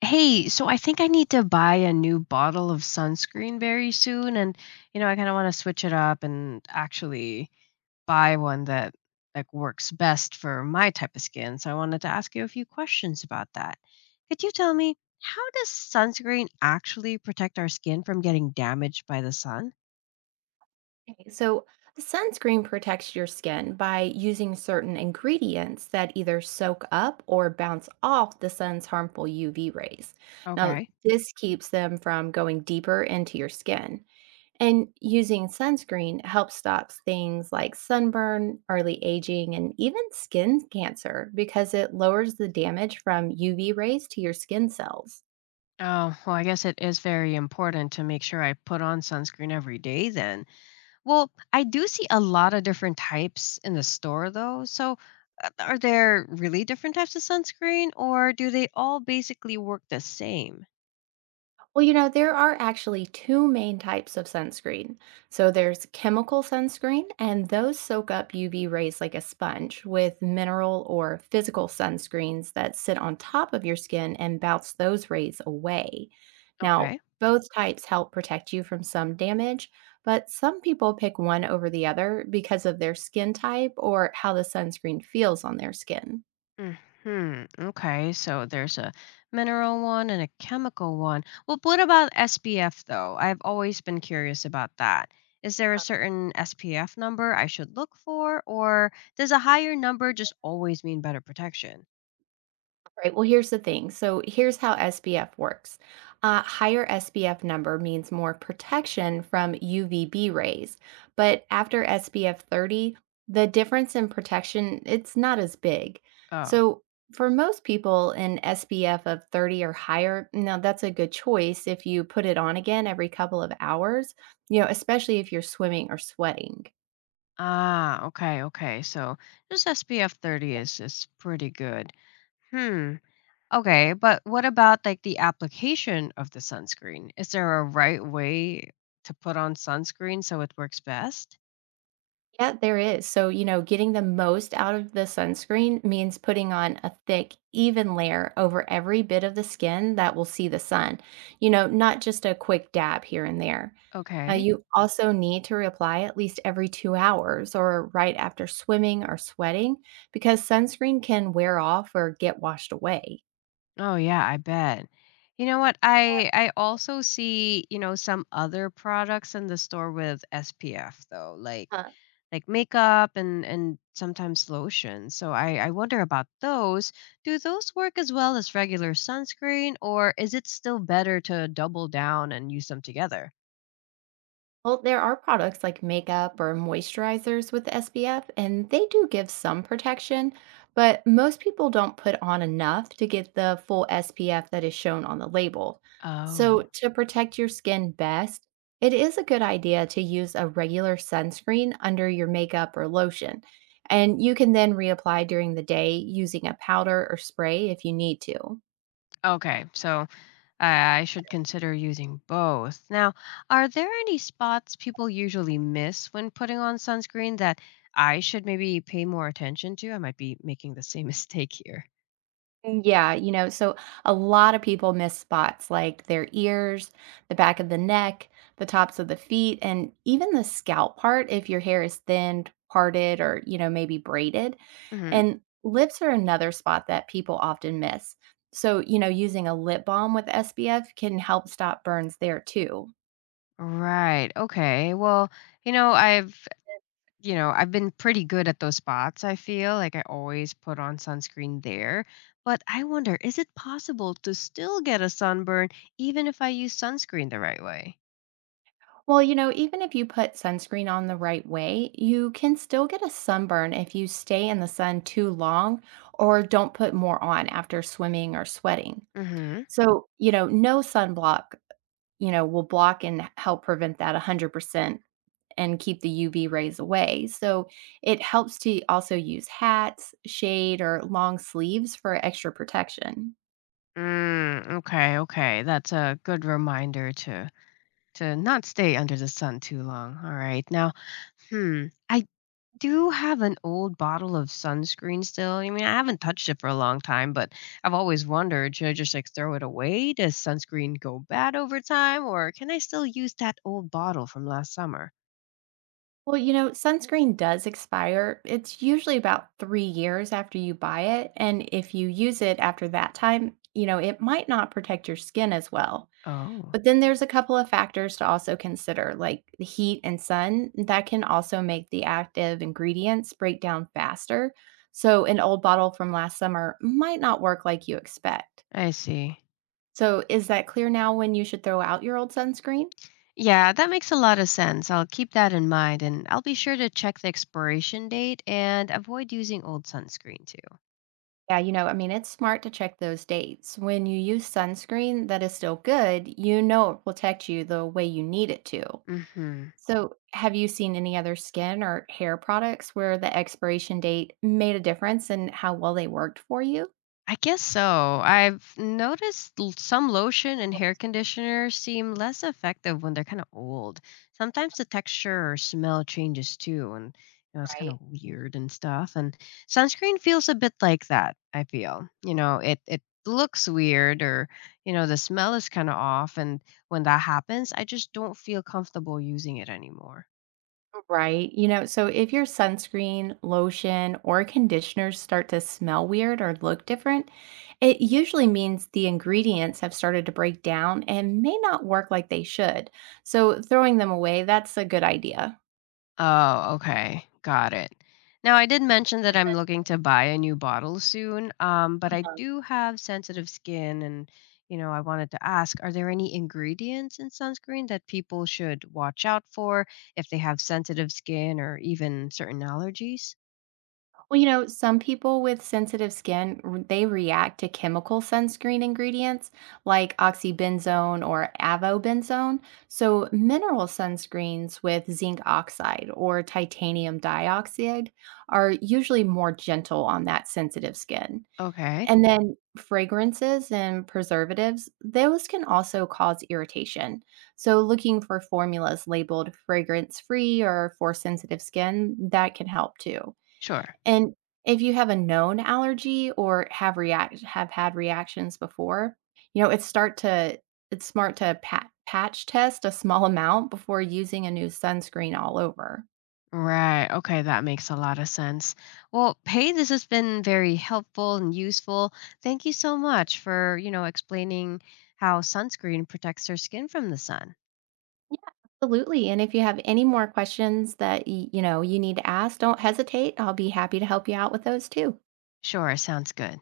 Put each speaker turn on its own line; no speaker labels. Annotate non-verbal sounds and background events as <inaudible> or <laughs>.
Hey, so I think I need to buy a new bottle of sunscreen very soon and you know, I kind of want to switch it up and actually buy one that like works best for my type of skin. So I wanted to ask you a few questions about that. Could you tell me how does sunscreen actually protect our skin from getting damaged by the sun?
Okay. So, sunscreen protects your skin by using certain ingredients that either soak up or bounce off the sun's harmful UV rays. Now,
Okay.
this keeps them from going deeper into your skin. And using sunscreen helps stop things like sunburn, early aging, and even skin cancer because it lowers the damage from UV rays to your skin cells.
Oh, well, I guess it is very important to make sure I put on sunscreen every day then. Well, I do see a lot of different types in the store though. So, are there really different types of sunscreen or do they all basically work the same?
Well, there are actually two main types of sunscreen. So there's chemical sunscreen, and those soak up UV rays like a sponge, with mineral or physical sunscreens that sit on top of your skin and bounce those rays away. Now,
Okay.
both types help protect you from some damage, but some people pick one over the other because of their skin type or how the sunscreen feels on their skin.
Hmm. Okay. So there's a mineral one and a chemical one. Well, what about SPF though? I've always been curious about that. Is there a certain SPF number I should look for, or does a higher number just always mean better protection?
Right. Well, here's the thing. So, here's how SPF works. A higher SPF number means more protection from UVB rays, but after SPF 30, the difference in protection it's not as big.
Oh.
So, for most people, an SPF of 30 or higher, now that's a good choice if you put it on again every couple of hours, especially if you're swimming or sweating.
Ah. Okay. Okay. So just SPF 30 is pretty good. Hmm. Okay, but what about like the application of the sunscreen? Is there a right way to put on sunscreen so it works best?
Yeah, there is. So, getting the most out of the sunscreen means putting on a thick, even layer over every bit of the skin that will see the sun, not just a quick dab here and there. Now,
Okay.
you also need to reapply at least every 2 hours or right after swimming or sweating because sunscreen can wear off or get washed away.
Oh yeah, I bet. You know what? I also see, you know, some other products in the store with SPF though, like makeup and sometimes lotion. So I wonder about those. Do those work as well as regular sunscreen or is it still better to double down and use them together?
Well, there are products like makeup or moisturizers with SPF, and they do give some protection, but most people don't put on enough to get the full SPF that is shown on the label. So, Oh,
Oh.
to protect your skin best, it is a good idea to use a regular sunscreen under your makeup or lotion. And you can then reapply during the day using a powder or spray if you need to.
Okay. So I should consider using both. Now, are there any spots people usually miss when putting on sunscreen that I should maybe pay more attention to? I might be making the same <laughs> mistake here.
Yeah, so a lot of people miss spots like their ears, the back of the neck, the tops of the feet, and even the scalp part if your hair is thinned, parted, or, maybe braided.
Hmm.
And lips are another spot that people often miss. So, using a lip balm with SPF can help stop burns there too.
Right. Okay. Well, you know, I've, you know, I've been pretty good at those spots. I feel like I always put on sunscreen there. But I wonder, is it possible to still get a sunburn even if I use sunscreen the right way?
Well, even if you put sunscreen on the right way, you can still get a sunburn if you stay in the sun too long or don't put more on after swimming or sweating.
Hmm.
So, no sunblock, will block and help prevent that 100% and keep the UV rays away. So, it helps to also use hats, shade, or long sleeves for extra protection.
Mm, okay, okay. That's a good reminder to not stay under the sun too long. All right. Now, hmm, I do have an old bottle of sunscreen still. I mean, I haven't touched it for a long time, but I've always wondered, should I just like throw it away? Does sunscreen go bad over time, or can I still use that old bottle from last summer?
Well, sunscreen does expire. It's usually about 3 years after you buy it. And if you use it after that time, it might not protect your skin as well.
Oh,
But then there's a couple of factors to also consider, like the heat and sun, that can also make the active ingredients break down faster. So an old bottle from last summer might not work like you expect.
I see.
So is that clear now when you should throw out your old sunscreen?
Yeah, that makes a lot of sense. I'll keep that in mind and I'll be sure to check the expiration date and avoid using old sunscreen too.
Yeah, I mean, it's smart to check those dates. When you use sunscreen that is still good, you know it will protect you the way you need it to.
Hmm.
So, have you seen any other skin or hair products where the expiration date made a difference in how well they worked for you?
I guess so. I've noticed some lotion and
Oh.
hair conditioner seem less effective when they're kind of old. Sometimes the texture or smell changes too, and you know it's kind of
Right.
weird and stuff. And sunscreen feels a bit like that. I feel you know it looks weird or you know the smell is kind of off, and when that happens, I just don't feel comfortable using it anymore.
Right. So if your sunscreen, lotion, or conditioners start to smell weird or look different, it usually means the ingredients have started to break down and may not work like they should. So throwing them away, that's a good idea.
Oh, okay. Got it. Now, I did mention that I'm looking to buy a new bottle soon, but I
Uh-huh.
do have sensitive skin and, you know, I wanted to ask, are there any ingredients in sunscreen that people should watch out for if they have sensitive skin or even certain allergies?
Well, some people with sensitive skin, they react to chemical sunscreen ingredients like oxybenzone or avobenzone. So, mineral sunscreens with zinc oxide or titanium dioxide are usually more gentle on that sensitive skin.
Okay.
And then fragrances and preservatives, those can also cause irritation. So, looking for formulas labeled fragrance free or for sensitive skin, that can help too.
Sure.
And if you have a known allergy or have had reactions before, you know, it's start to it's smart to patch test a small <laughs> amount before using a new sunscreen all over.
Right. Okay, that makes a lot of sense. Well, hey, this has been very helpful and useful. Thank you so much for, you know, explaining how sunscreen protects our skin from the sun.
Yeah, absolutely. And if you have any more questions that you know you need to ask, don't hesitate. I'll be happy to help you out with those too.
Sure, sounds good.